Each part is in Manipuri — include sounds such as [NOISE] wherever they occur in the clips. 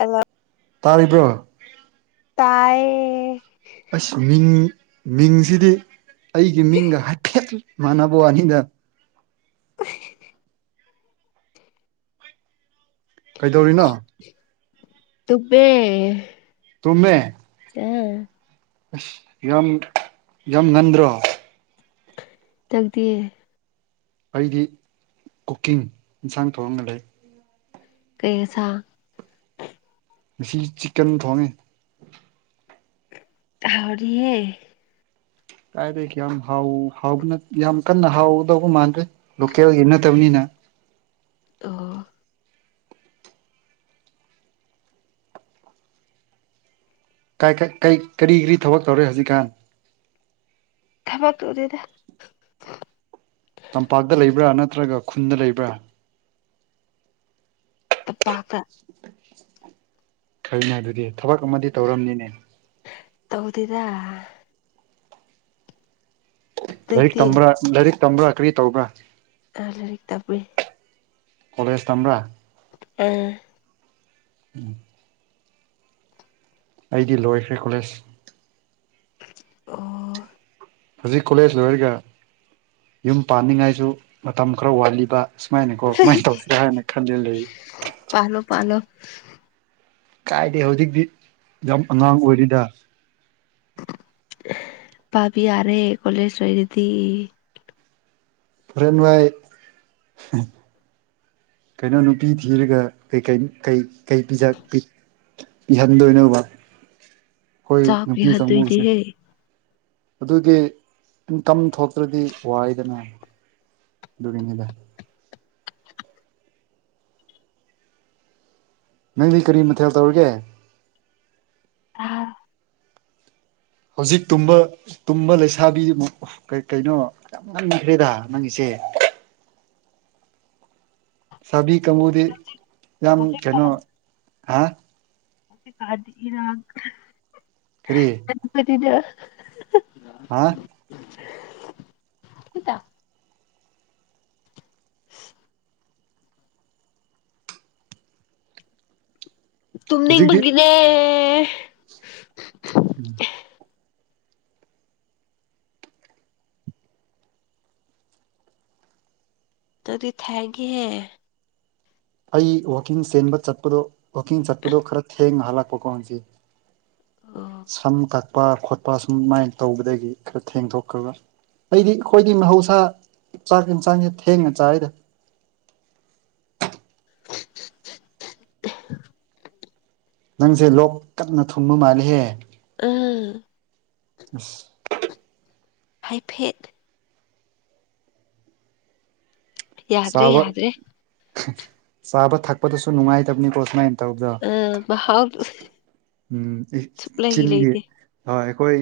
ꯑꯩ ꯋꯥ ꯇꯥꯔꯤꯕ꯭ꯔꯣ ꯇꯌꯦꯠ ꯑꯁ ꯃꯤꯡ ꯃꯤꯡꯁꯤꯗꯤ ꯑꯩꯒꯤ ꯃꯤꯡꯒ ꯍꯥꯏꯐꯦꯠ ꯃꯥꯟꯅꯕ ꯋꯥꯅꯤꯗ꯫ ꯍ ꯀꯩꯗꯧꯔꯤꯅꯣ ꯇꯨꯄꯦ ꯇꯨꯝꯃꯦ ꯑ [UNINTELLIGIBLE] ꯑꯁ ꯌꯥꯝ ꯌꯥꯝ ꯅꯟꯗ꯭ꯔꯣ ꯊꯛꯗꯤ ꯑꯩꯗꯤ ꯀꯨꯀꯤꯡ ꯏꯟꯁꯥꯡ ꯊꯧꯔꯒ ꯂꯩ ꯀꯩꯁ ꯉꯁꯤ ꯆꯤꯛꯀꯟ ꯊꯣꯡꯉꯦ ꯊꯔꯤꯌꯦ ꯀꯥꯏꯗꯩ ꯌꯥꯝ ꯍ ꯍꯥꯎꯕꯅ ꯌꯥꯝ ꯀꯟꯅ ꯍꯥꯎꯗꯧꯕ ꯃꯥꯟꯗ꯭ꯔꯦ ꯂꯣꯀꯦꯜꯒꯤ ꯅꯠꯇꯕꯅꯤꯅ꯫ ꯑꯣ ꯀꯔꯤ ꯀꯔꯤ ꯊꯕꯛ ꯇꯧꯔꯦ ꯍꯧꯖꯤꯛꯀꯥꯟ ꯊꯕꯛ ꯇꯨꯗꯗ ꯇꯝꯄꯥꯛꯇ ꯂꯩꯕ꯭ꯔꯥ ꯅꯠꯇ꯭ꯔꯒ ꯈꯨꯟꯗ ꯂꯩꯕ꯭ꯔꯥ꯫ ꯄꯥꯇ ꯐꯥꯏꯅꯦ ꯑꯗꯨꯗꯤ ꯊꯕꯛ ꯑꯃꯗꯤ ꯇꯧꯔꯝꯅꯤꯅꯦ꯫ ꯇꯧꯗꯗꯥ ꯂꯥꯏꯔꯤꯛ ꯅꯪꯗꯤ ꯇꯝꯕ꯭ꯔꯥ ꯂꯥꯏꯔꯤꯛ ꯇꯝꯕ꯭ꯔꯥ ꯀꯔꯤ ꯇꯧꯕ꯭ꯔꯥ ꯑꯥ ꯂꯩꯔꯤꯛ ꯇꯥꯕꯨꯏ ꯀꯣꯂꯦꯖ ꯇꯝꯕ꯭ꯔ꯫ ꯑꯝ ꯎꯝ ꯑꯩꯗꯤ ꯂꯣꯏꯈ꯭ꯔꯦ ꯀꯣꯂꯦꯖ꯫ ꯑꯣ ꯍꯧꯖꯤꯛ ꯀꯣꯂꯦꯖ ꯂꯣꯏꯔꯒ ꯌꯨꯝ ꯄꯥꯟꯅꯤꯡꯉꯥꯏꯁꯨ ꯃꯇꯝ ꯈꯔ ꯋꯥꯠꯂꯤꯕ ꯁꯨꯃꯥꯏꯅꯀꯣ ꯀꯃꯥꯏꯅ ꯇꯧꯁꯤꯔꯥ ꯍꯥꯏꯅ ꯈꯜꯂꯤ ꯂꯩ ꯄꯂꯣ ꯄꯂꯣ ꯀꯥꯏꯗꯦ ꯍꯧꯖꯤꯛꯇꯤ ꯌꯥꯝ ꯑꯉꯥꯡ ꯑꯣꯏꯔꯤꯗꯥ꯫ ꯄꯕꯤ ꯌꯥꯔꯦ ꯀꯣꯂꯦꯖ ꯂꯣꯏꯔꯥ ꯗꯤ꯫ ꯍꯣꯔꯦꯟ ꯋꯥꯏ ꯀꯩꯅꯣ ꯅꯨꯄꯤ ꯊꯤꯔꯒ ꯀ ꯀꯩ ꯄꯤ ꯄꯤꯍꯟꯗꯣꯏꯅꯕ ꯑꯩꯈꯣꯏ ꯆꯥꯛ ꯅꯨꯄꯤ ꯀꯥꯡꯕꯨꯁꯦ ꯄꯤꯍꯟꯗꯣꯏꯅꯦꯍꯦ ꯑꯗꯨꯒꯤ ꯏꯟꯀꯝ ꯊꯣꯛꯇ꯭ꯔꯗꯤ ꯋꯥꯏꯗꯅ ꯗꯨꯔꯤꯅꯤꯗ ꯅꯪꯗꯤ ꯀꯔꯤ ꯃꯊꯦꯜ ꯇꯧꯔꯒꯦ ꯑ ꯍꯧꯖꯤꯛ ꯇꯨꯝꯕ ꯇꯨꯝꯕ ꯂꯩꯁꯥꯕꯤ ꯑꯃꯨꯛ ꯀꯩꯅꯣ ꯌꯥꯝ ꯉꯟꯈ꯭ꯔꯦꯗ ꯅꯪꯒꯤꯁꯦ ꯁꯥꯕꯤ ꯀꯥꯡꯕꯨꯗꯤ ꯌꯥꯝ ꯀꯩꯅꯣ ꯍꯥ꯫ ꯐꯀꯥꯗ ꯏꯔꯥꯛ꯫ ꯀꯔꯤꯌꯦ ꯀ ꯀꯗꯤꯗ ꯍꯥ [UNINTELLIGIBLE] ꯍꯧꯖꯤꯛꯇꯤ ꯇꯨꯝꯅꯤꯡꯕꯒꯤꯅꯦ ꯎꯝ ꯑꯗꯨꯗꯤ ꯊꯦꯡꯒꯦꯦ ꯑꯩ ꯋꯥꯛꯀꯤꯡ ꯆꯦꯟꯕ ꯆꯠꯄꯗꯣ ꯋꯥꯛꯀꯤꯡ ꯆꯠꯄꯗꯣ ꯈꯔ ꯊꯦꯡꯅ ꯍꯜꯂꯛꯄꯀꯣ ꯉꯁꯤ꯫ ꯑꯣ ꯁꯝ ꯇ ꯈꯠꯄ ꯈꯣꯠꯄ ꯁꯨꯝꯃꯥꯏꯅ ꯇꯧꯕꯗꯒꯤ ꯈꯔ ꯊꯦꯡꯗꯣꯛꯈ꯭ꯔꯒ ꯑꯩꯗꯤ ꯑꯩꯈꯣꯏꯗꯤ ꯃꯍꯧꯁꯥ꯫ ꯆꯥꯒ ꯆꯉꯦ ꯊꯦꯡꯡ ꯆꯥꯏꯗ [UNINTELLIGIBLE] ꯅꯪꯁꯦ ꯂꯣꯛ ꯀꯟꯅꯥ ꯊꯨꯝꯕ ꯃꯥꯂꯦꯍꯦ꯫ ꯎꯝ ꯑꯝ ꯍꯥꯏꯐꯦꯠ ꯌꯥꯗ꯭ꯔꯦ ꯆꯥꯕ ꯌꯥꯗ꯭ꯔꯦ ꯆꯥꯕ ꯊꯛꯄꯗꯁꯨ ꯅꯨꯡꯉꯥꯏꯇꯕꯅꯤꯀꯣ ꯁꯨꯃꯥꯏꯅ꯫ ꯇꯧꯗꯥ ꯑ ꯃꯍꯥꯎ ꯎꯝ ꯁꯨꯛꯂꯩ ꯆꯤꯟꯒꯤ ꯂꯩꯇꯦ ꯍꯣꯏ ꯑꯩꯈꯣꯏ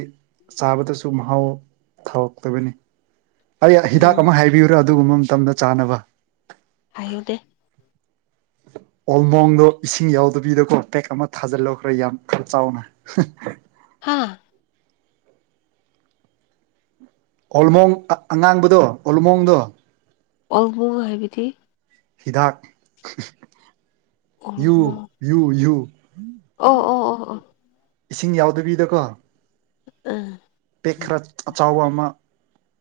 ꯆꯥꯕꯗꯁꯨ ꯃꯍꯥꯎ ꯊꯥꯔꯛꯇꯕꯅꯤ꯫ ꯑꯩ ꯍꯤꯗꯥꯛ ꯎꯝ ꯑꯃ ꯍꯥꯏꯕꯤꯌꯨꯔꯥ ꯑꯗꯨꯒꯨꯝꯕ ꯃꯇꯝꯗ ꯆꯥꯅꯕ ꯍꯥꯏꯌꯨꯗꯦ ꯑꯣꯜ ꯃꯣꯡꯛꯗꯣ ꯏꯁꯤꯡ ꯌꯥꯎꯗꯕꯤꯗꯀꯣ ꯄꯦꯛ ꯑꯃ ꯊꯥꯖꯤꯜꯂꯣ ꯈꯔꯥ ꯌꯥꯝ ꯈꯔꯥ ꯆꯥꯎꯅ ꯍꯥ꯫ ꯍꯥꯥ ꯑꯣꯜꯃꯣꯡ ꯑꯉꯥꯡꯕꯗꯣ ꯑꯣꯜꯃꯣꯡꯗꯣ ꯑꯣꯜ ꯃꯣꯡꯛ ꯍꯥꯏꯕꯗꯤ꯫ ꯍꯤꯗꯥꯛ ꯌꯨ ꯑꯣꯜꯃꯣ ꯌꯨ ꯌꯨ ꯑꯣ ꯑꯣ ꯑꯣ ꯑꯣ ꯏꯁꯤꯡ ꯌꯥꯎꯗꯕꯤꯗꯀꯣ꯫ ꯎꯝ ꯄꯦꯛ ꯈꯔꯥ ꯑꯥꯆꯕ ꯑꯃꯥ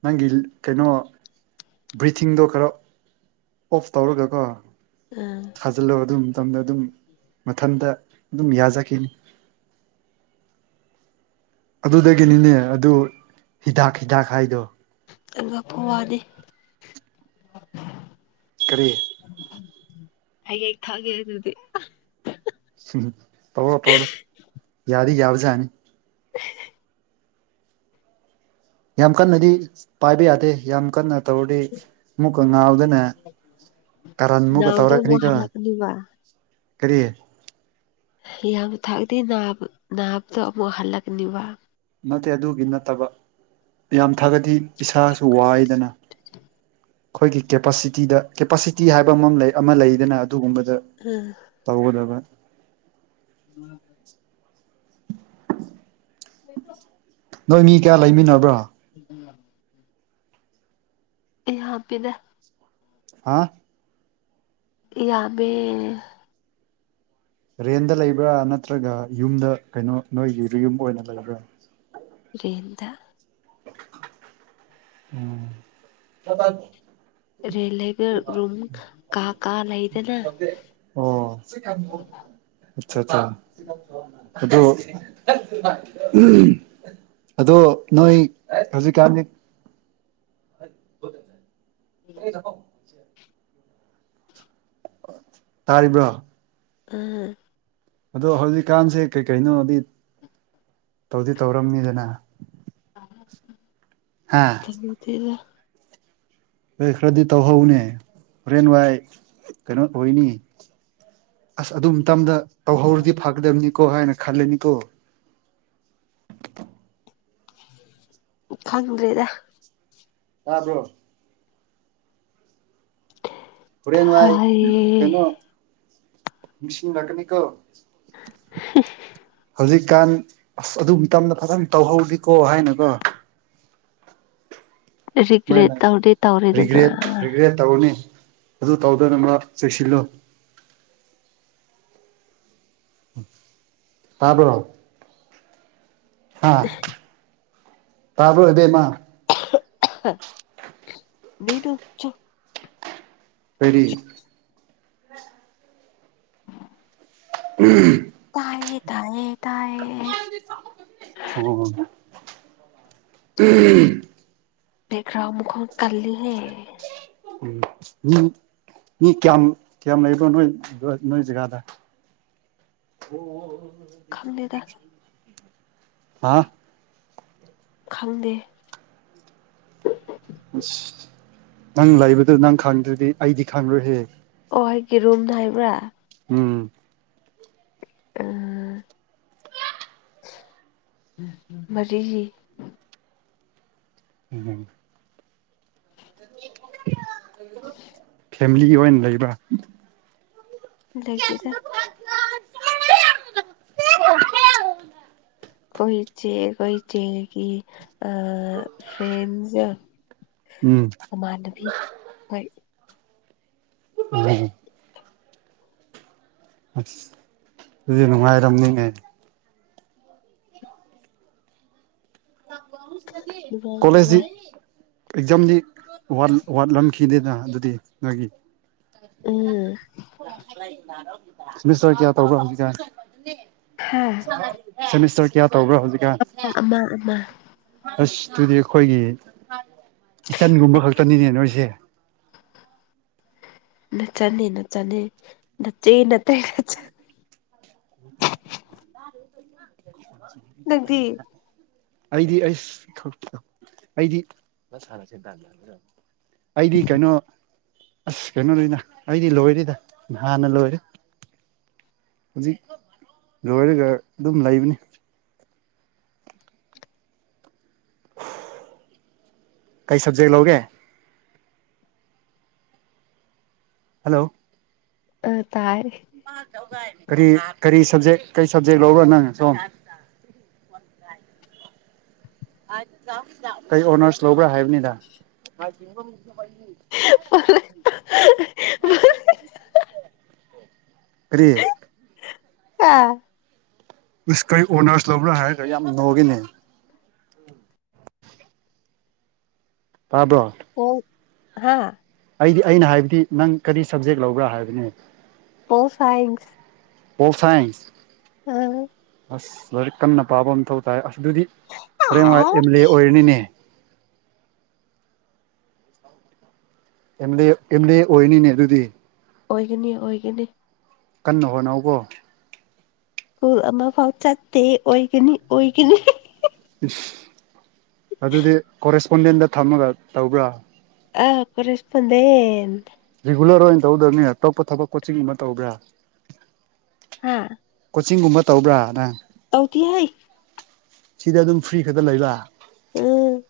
ꯅꯪꯒꯤ ꯀꯩꯅꯣ ꯕ꯭ꯔꯤꯊꯤꯡꯗꯣ ꯈꯔꯥ ꯑꯣꯐ ꯇꯧꯔꯒꯀꯣ ꯎꯝ ꯊꯥꯖꯤꯜꯂꯣ ꯑꯗꯨꯝ ꯃꯇꯝꯗ ꯑꯗꯨꯝ ꯃꯊꯟꯇ ꯑꯗꯨꯝ ꯌꯥꯖꯈꯤꯅꯤ꯫ ꯑꯗꯨꯗꯒꯤꯅꯤꯅꯦ ꯑꯗꯨ ꯍꯤꯗꯥꯛ ꯍꯤꯗꯥꯛ ꯍꯥꯏꯗꯣ꯫ ꯑꯉ ꯄꯋꯥꯅꯤꯦ ꯀꯔꯤ ꯑꯩ ꯊꯥꯒꯦ ꯑꯗꯨꯗꯤ ꯎꯝ ꯇꯧꯔꯣ ꯇꯧꯔꯣ ꯌꯥꯗꯤ ꯌꯥꯕꯖꯥꯅꯤ [UNINTELLIGIBLE] ꯌꯥꯝ ꯀꯟꯅꯗꯤ ꯄꯥꯏꯕ ꯌꯥꯗꯦ ꯌꯥꯝ ꯀꯟꯅ ꯇꯧꯗꯤ ꯃꯨꯛꯀ ꯉꯥꯎꯗꯅ ꯀꯔꯥꯟ ꯃꯨꯛꯀ ꯅꯥꯕꯗꯣ ꯑꯃꯨꯛ ꯇꯧꯔꯛꯀꯅꯤꯒ ꯍꯜꯂꯛꯀꯅꯤꯕ ꯀꯔꯤ ꯌꯥꯝ ꯊꯛꯑꯗꯤ ꯅꯥꯕ ꯅꯥꯕꯗꯣ ꯑꯃꯨꯛ ꯍꯜꯂꯛꯀꯅꯤꯕ ꯅꯠꯇꯦ ꯑꯗꯨꯒꯤ ꯅꯠꯇꯕ ꯌꯥꯝ ꯊꯥꯒꯠꯗꯤ ꯏꯁꯥꯁꯨ ꯋꯥꯏꯗꯅ ꯑꯩꯈꯣꯏꯒꯤ ꯀꯦꯄꯥꯁꯤꯇꯤꯗ ꯀꯦꯄꯥꯁꯤꯇꯤ ꯍꯥꯏꯕ ꯑꯃ ꯂꯩ ꯑꯃ ꯂꯩꯗꯅ ꯑꯗꯨꯒꯨꯝꯕꯗ ꯎꯝ ꯇꯒꯗꯕ [UNINTELLIGIBLE] [UNINTELLIGIBLE] ꯅꯣꯏ ꯃꯤ ꯀꯌꯥ ꯂꯩꯃꯤꯟꯅꯕ꯭ꯔꯣ [UNINTELLIGIBLE] ꯑꯩ ꯍꯥꯞꯄꯤꯗ ꯍꯥ ꯌꯥꯝꯃꯦ ꯔꯦꯟꯗ ꯂꯩꯕ꯭ꯔꯥ ꯅꯠꯇ꯭ꯔꯒ ꯌꯨꯝꯗ ꯀꯩꯅꯣ ꯅꯣꯏꯒꯤ ꯌꯨꯝ ꯑꯣꯏꯅ ꯂꯩꯕ꯭ꯔꯥ ꯏꯗ [UNINTELLIGIBLE] ꯔꯦꯟ ꯂꯩꯕ ꯔꯨꯝ ꯀꯥ ꯀꯥ ꯂꯩꯗꯅ ꯑꯆꯥ ꯑꯆꯥ ꯑꯗꯣ ꯎꯝ ꯑꯗꯣ ꯅꯣꯏ ꯍꯧꯖꯤꯛꯀꯥꯟꯗꯤ [UNINTELLIGIBLE] ꯇꯥꯔꯤꯕ꯭ꯔꯣ ꯎꯝ ꯑꯗꯣ ꯍꯧꯖꯤꯛꯀꯥꯟꯁꯦ ꯀꯩ ꯀꯩꯅꯣꯗꯤ ꯇꯧꯗꯤ ꯇꯧꯔꯝꯅꯤꯗꯅ [UNINTELLIGIBLE] ꯍꯥꯥ [UNINTELLIGIBLE] ꯍꯣꯏ ꯈꯔꯗꯤ ꯇꯧꯍꯧꯅꯦ ꯕ꯭ꯔꯦꯟꯟ ꯋꯥꯏꯠ ꯀꯩꯅꯣ ꯑꯣꯏꯅꯤ ꯑꯁ ꯑꯗꯨ ꯃꯇꯝꯗ ꯇꯧꯍꯧꯔꯗꯤ ꯐꯒꯗꯕꯅꯤꯀꯣ ꯍꯥꯏꯅ ꯈꯜꯂꯅꯤꯀꯣ ꯈꯪꯗ꯭ꯔꯦꯗ ꯑꯕꯣ ꯍꯧꯔꯦꯟ ꯋꯥꯏ ꯊꯥꯏꯌꯦ ꯀꯩꯅꯣ ꯃꯤꯁꯤ ꯂꯛꯀꯅꯤ ꯀꯣ [UNINTELLIGIBLE] ꯍꯧꯖꯤꯛꯀꯥꯟ ꯑꯁ ꯑꯗꯨ ꯇꯗ ꯐꯖꯅ ꯇꯧꯍꯧꯔꯤꯀꯣ ꯍꯥꯏꯅꯀꯣ ꯔꯤꯒ꯭ꯔꯦꯠ ꯁꯨꯃꯥꯏꯅ ꯇꯧꯗꯤ ꯔꯤꯒ꯭ꯔꯦꯠ ꯇꯧꯔꯤꯗꯅ ꯔꯤꯒ꯭ꯔꯦꯠ ꯇꯧꯒꯅꯤ ꯑꯗꯨ ꯇꯧꯗꯅꯕ ꯆꯦꯛꯁꯤꯜꯂꯨ ꯇꯥꯕ꯭ꯔꯣ ꯍꯥꯥ ꯇꯕ꯭ꯔꯣ ꯏꯕꯦꯝꯃ [UNINTELLIGIBLE] ꯀꯔꯤ [UNINTELLIGIBLE] ꯇꯥꯏꯌꯦ ꯇꯥꯏꯌꯦ ꯇꯥꯏꯌꯦ [UNINTELLIGIBLE] [INAUDIBLE] ꯀꯜꯂꯤꯍꯦ ꯎꯝ ꯎꯝ ꯃꯤ ꯀꯌꯥꯝ ꯀꯌꯥꯝ ꯂꯩꯕꯅꯣ ꯅꯣꯏ ꯅꯣꯏ ꯖꯒꯥꯗ ꯍꯨꯡ ꯈꯪꯗꯦꯗ ꯍꯥ ꯈꯪꯗꯦ ꯑꯁ ꯅꯪ ꯂꯩꯕꯗꯨ ꯅꯪ ꯈꯪꯗ꯭ꯔꯗꯤ ꯑꯩꯗꯤ ꯈꯪꯔꯣꯏꯍꯦ ꯑꯣ ꯑꯩꯒꯤ ꯔꯨꯝꯗ ꯍꯥꯏꯕ꯭ꯔꯥ ꯎꯝ ꯎꯝ ꯃꯔꯤ ꯎꯝ ꯐꯦꯃꯤꯂꯤꯒꯤ ꯑꯣꯏꯅ ꯂꯩꯕ꯭ꯔꯥ ꯂꯩꯇꯦꯗ ꯈꯣꯏ ꯆꯦ ꯈꯣꯏ ꯆꯦꯒꯤ ꯑ ꯐꯔ꯭ꯦ ꯟꯁꯀ ꯎꯝ ꯃꯃꯥꯟꯅꯕꯤ ꯍꯣꯏ ꯎꯝ ꯑꯁ ꯑꯗꯨꯗꯤ ꯅꯨꯡꯉꯥꯏꯔꯝꯅꯤꯅꯦ ꯅꯨꯡꯉꯥꯏ ꯀꯣꯂꯦꯖꯗꯤ ꯅꯨꯡꯉꯥꯏ ꯑꯦꯛꯖꯥꯝꯗꯤ ꯋꯥꯠ ꯋꯥꯠꯂꯝꯈꯤꯅꯤꯅ ꯑꯗꯨꯗꯤ ꯅꯣꯏꯒꯤ ꯎꯝ ꯁꯦꯃꯤꯁꯇꯔ ꯀꯌꯥ ꯇꯧꯕ꯭ꯔ ꯍꯧꯖꯤꯛꯁꯦ ꯍꯥ ꯁꯦꯃꯤꯁꯇꯔ ꯀꯌꯥ ꯇꯧꯕ꯭ꯔꯥ ꯍꯧꯖꯤꯛ ꯑꯃ ꯑꯃ ꯑꯁ ꯇꯨꯗꯤ ꯑꯩꯈꯣꯏꯒꯤ ꯏꯆꯟꯒꯨꯝꯕ ꯈꯛꯇꯅꯤꯅꯦ ꯅꯣꯏꯁꯦ ꯅꯆꯟꯅꯦ ꯅꯆꯟꯅꯦ ꯅꯆꯦ ꯅꯠꯇꯦ ꯍ [UNINTELLIGIBLE] ꯅꯪꯗꯤ ꯑꯩꯗꯤ ꯑꯩꯁ ꯑꯩꯗꯤ ꯑꯩꯗꯤ ꯀꯩꯅꯣ ꯑꯁ ꯀꯩꯅꯣꯅꯤꯅ ꯑꯩꯗꯤ ꯂꯣꯏꯔꯦꯗ ꯅꯍꯥꯟꯅ ꯂꯣꯏꯔꯦ ꯍꯧꯖꯤꯛ ꯂꯣꯏꯔꯒ ꯑꯗꯨꯝ ꯂꯩꯕꯅꯤ ꯀꯩ ꯁꯕꯖꯦꯛ ꯂꯧꯒꯦ ꯍꯜꯂꯣ ꯑ ꯇꯥꯏ ꯀꯔꯤ ꯀꯔꯤ ꯁꯕꯖꯦꯛ ꯀꯔꯤ ꯁꯕꯖꯦꯛ ꯂꯧꯕꯔ꯭ ꯅꯪ ꯁꯣꯝ ꯀꯩ ꯑꯣꯅꯔꯁ ꯂꯧꯕ꯭ꯔꯥ ꯍꯥꯏꯕꯅꯤꯗ ꯐꯂ ꯀꯔꯤ ꯍꯥ ꯏꯁ ꯀꯩ ꯑꯣꯅꯔꯁ ꯂꯧꯕ꯭ꯔꯥ ꯍꯥꯏꯔꯒ ꯌꯥꯝ ꯅꯣꯛꯏꯅꯦ ꯇꯥꯕ꯭ꯔꯣ ꯍꯥꯥ ꯑꯩꯗꯤ ꯑꯩꯅ ꯍꯥꯏꯕꯗꯤ ꯅꯪ ꯀꯔꯤ ꯁꯕꯖꯦꯛ ꯂꯧꯕ꯭ꯔ ꯍꯥꯏꯕꯅꯤ ꯄꯣꯜ ꯁꯥꯏꯟꯁ ꯄꯣꯜ ꯁꯥꯏ꯭ꯟꯁ ꯑꯥ ꯑꯁ ꯂꯥꯏꯔꯤꯛ ꯀꯟꯅ ꯄꯥꯕ ꯃꯊꯧ ꯇꯥꯏ ꯑꯁ ꯑꯗꯨꯗꯤ ꯍꯌꯦꯡ ꯋꯥꯏ ꯑꯥ ꯑꯦꯝ ꯑꯦꯜ ꯑꯦ ꯑꯣꯏꯔꯅꯤꯅꯦ M L A M L A ꯑꯣꯏꯅꯤꯅꯦ ꯑꯗꯨꯗꯤ ꯑꯣꯏꯒꯅꯤ ꯑꯣꯏꯒꯅꯤ ꯀꯟꯅ ꯍꯣꯠꯅꯧꯀꯣ ꯁ꯭ꯀꯨꯜ ꯑꯃꯐꯥꯎ ꯆꯠꯇꯦ ꯑꯣꯏꯒꯅꯤ ꯑꯣꯏꯒꯅꯤ ꯏꯁ ꯑꯗꯨꯗꯤ ꯀꯣꯔꯦꯁꯄꯣꯟꯗꯦꯟꯗ ꯊꯝꯃꯒ ꯇꯧꯕ꯭ꯔꯥ ꯑ ꯀ‌ꯣꯔ‌ꯦꯁꯄ‌ꯣꯟꯗꯦꯟ ꯔꯤꯒꯨꯂꯔ ꯑꯣꯏꯅ ꯇꯧꯗꯕꯅꯤꯅꯦ ꯑ ꯇꯣꯞꯄ ꯊꯕꯛ ꯀꯣꯆꯤꯡ ꯒꯨꯝꯕ ꯇꯧꯕ꯭ꯔꯥ ꯍꯥꯥ ꯀꯣꯆꯤꯡ ꯒꯨꯝꯕ ꯇꯧꯕ꯭ꯔꯥ ꯅꯪ ꯇꯧꯗ‌ꯦꯍꯩ ꯁꯤꯗꯥ ꯑꯗꯨꯝ ꯐ꯭ꯔꯤ ꯈꯛꯇ ꯂꯩꯕ꯫ ꯎꯝ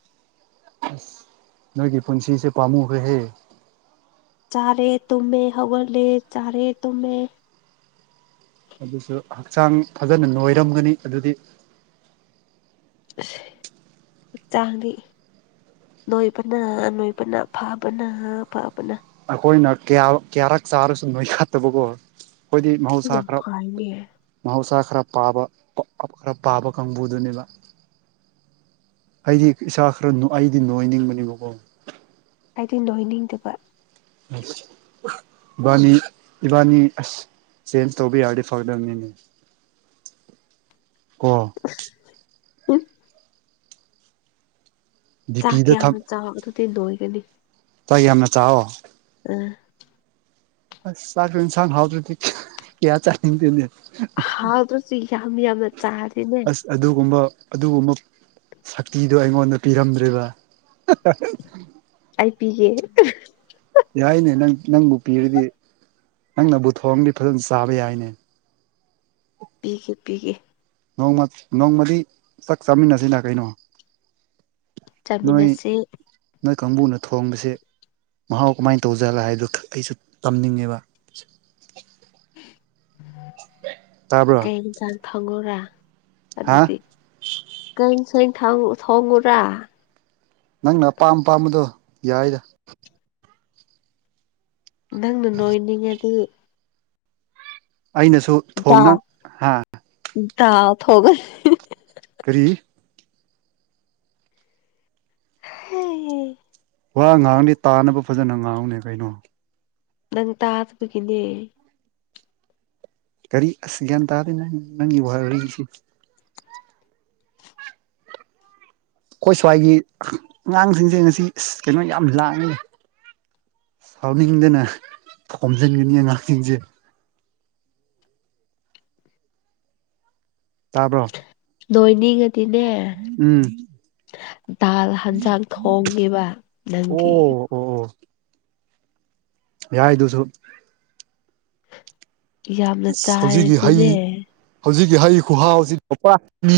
ꯑꯁ ꯅꯣꯏꯒꯤ ꯄꯨꯟꯁꯤꯁꯦ ꯄꯥꯝꯃꯨꯈ꯭ꯔ‌ꯦꯍꯦ ꯆꯥꯔꯦ ꯇꯨꯝꯃꯦ ꯍꯧꯒꯠꯂꯦ ꯆꯥꯔꯦ ꯇꯨꯝꯃꯦ ꯑꯗꯨꯁꯨ ꯍꯛꯆꯥꯡ ꯐꯖꯅ ꯅꯣꯏꯔꯝꯒꯅꯤ ꯑꯗꯨꯗꯤ ꯑꯁ ꯍꯛꯆꯥꯡꯗꯤ ꯅꯣꯏꯕꯅ ꯅꯣꯏꯕꯅ ꯐꯥꯕꯅ ꯐꯥꯕꯅ ꯑꯩꯈꯣꯏꯅ ꯀꯌꯥ ꯀꯌꯥꯔꯛ ꯆꯥꯔꯁꯨ ꯅꯣꯏ ꯈꯠꯇꯕꯀꯣ ꯑꯩꯈꯣꯏꯗꯤ ꯃꯍꯧꯁꯥ ꯌꯥꯝ ꯈꯔ ꯐꯩꯅꯦ ꯃꯍꯧꯁꯥ ꯈꯔ ꯄꯥꯕ ꯈꯔ ꯄꯥꯕ ꯀꯥꯡꯕꯨꯗꯨꯅꯦꯕ ꯑꯩꯗꯤ ꯏꯁꯥ ꯈꯔ ꯑꯩꯗꯤ ꯅꯣꯏꯅꯤꯡꯕꯅ‌ꯦꯕꯀꯣ ꯑꯩꯗꯤ ꯅꯣꯏꯅꯤꯡꯗꯕ ꯑꯁ ꯏꯕꯥꯅꯤ ꯏꯕꯥꯅꯤ ꯑꯁ ꯆꯦꯟꯖ ꯇꯧꯕꯥ ꯌꯥꯔꯗꯤ ꯐꯒꯗꯕꯅꯤꯅꯦ ꯀꯣ꯫ [UNINTELLIGIBLE] ꯆꯥꯛ ꯗꯤꯄꯤꯗ ꯊꯝ ꯌꯥꯝꯅ ꯆꯥꯎ ꯑꯗꯨꯗꯤ ꯅꯣꯏꯒꯅꯤ ꯆꯥꯛ ꯌꯥꯝꯅ ꯆꯥꯎꯋ‌ꯣ ꯑꯥ ꯑꯁ ꯆꯥꯛꯁꯨ ꯏꯟꯁꯥꯡ ꯍꯥꯎꯗ꯭ꯔꯗꯤ ꯀꯌꯥ ꯆꯥꯅꯤꯡꯗꯦꯅꯦ ꯍꯧꯇ꯭ꯔꯁꯨ ꯌꯥꯝ ꯌꯥꯝꯅ ꯆꯥꯔꯗꯤ ꯅꯦ꯫ ꯑꯁ ꯑꯗꯨꯒꯨꯝꯕ ꯑꯗꯨꯒꯨꯝꯕ ꯁꯛꯇꯤꯗꯣ ꯑꯩꯉꯣꯟꯗ ꯄꯤꯔꯝꯗ꯭ꯔꯦꯕ ꯑꯩꯥ ꯄꯤꯒꯦ ꯌꯥꯏꯅꯦ ꯅꯪ ꯅꯪꯕꯨ ꯄꯤꯔꯗꯤ ꯅꯪꯅꯕꯨ ꯊꯣꯡꯑꯗꯤ ꯐꯖꯅ ꯆꯥꯕ ꯌꯥꯏꯅꯦ ꯄꯤꯒꯦ ꯄꯤꯒꯦ ꯅꯣꯡꯃ ꯅꯣꯡꯃꯗꯤ ꯆꯥꯛ ꯆꯥꯃꯤꯟꯅꯁꯤꯅꯥ ꯀꯩꯅꯣ꯫ ꯅꯣꯏ ꯆꯥꯃꯤꯟꯅꯁ‌ꯦ ꯅꯣꯏ ꯀꯥꯡꯕꯨꯅ ꯊꯣꯡꯕꯁꯦ ꯃꯍꯥꯎ ꯀꯃꯥꯏꯟ ꯇꯧꯖꯜꯂ ꯍꯥꯏꯗꯨ ꯑꯩꯁꯨ ꯇꯝꯅꯤꯡꯉꯦꯕ ꯇꯥꯕ꯭ꯔꯣ ꯀꯩ ꯏꯟꯁꯥꯡ ꯊꯣꯡ ꯑꯣꯔꯥ ꯍꯥ ꯑꯗꯨꯗꯤ ꯀꯥꯡꯁ‌ꯣꯏ ꯊꯥꯎ ꯊꯣꯡꯎꯔꯥ ꯅꯪꯅ ꯑꯄꯥꯝ ꯄꯥꯝꯕꯗꯣ ꯌꯥꯏꯗ ꯅꯪꯅꯥ ꯅꯣꯏꯅꯤꯡ ꯉꯗꯤ ꯑꯩꯅꯁꯨ ꯊꯣꯡꯅ ꯗꯥꯜ ꯍꯥ ꯗꯥꯜ ꯊ‌ꯣꯡꯉ ꯀꯔꯤ ꯍꯩ ꯋꯥ ꯉꯥꯡꯉꯗꯤ ꯇꯥꯅꯕ ꯐꯖꯅ ꯉꯥꯡꯉ‌ꯣꯅ‌ꯦ ꯀꯩꯅꯣ ꯅꯪ ꯇꯥꯗꯕꯒꯤꯅꯦ ꯀꯔꯤ ꯑꯁ ꯒ꯭ꯌꯥꯟ ꯇꯥꯗꯦ ꯅꯪ ꯅꯪꯒꯤ ꯋꯥꯔꯤꯁꯤ ꯑꯩꯈꯣꯏ ꯁ꯭ꯋꯥꯏꯒꯤ ꯑꯉꯥꯡꯁꯤꯡꯁꯦ ꯉꯁꯤ ꯑꯁ ꯀꯩꯅꯣ ꯌꯥꯝ ꯂꯥꯡꯉ‌ꯦ ꯁꯥꯎꯅꯤꯡꯗꯅ ꯊꯣꯝꯖꯤꯟꯒꯅꯤ ꯑꯉꯥꯡꯁꯤꯡꯁꯦ ꯇꯥꯕ꯭ꯔꯣ ꯅꯣꯏꯅꯤꯡ ꯉꯗꯤꯅꯦ ꯎꯝ ꯗꯥꯜ ꯍꯟꯖꯥꯡ ꯊꯣꯡꯉꯦꯕ ꯑꯣ ꯅꯪꯒꯤ꯫ ꯑꯣ ꯑꯣ ꯌꯥꯍꯏꯗꯨꯁꯨ ꯌꯥꯝꯅ ꯑꯁ ꯍꯧꯖꯤꯛꯀꯤ ꯍꯩ ꯆꯥꯔꯗꯤꯅꯦ ꯍꯧꯖꯤꯛꯀꯤ ꯍꯩ ꯈꯨꯍꯥꯎꯁꯤ ꯄꯥꯄꯥ ꯃꯤ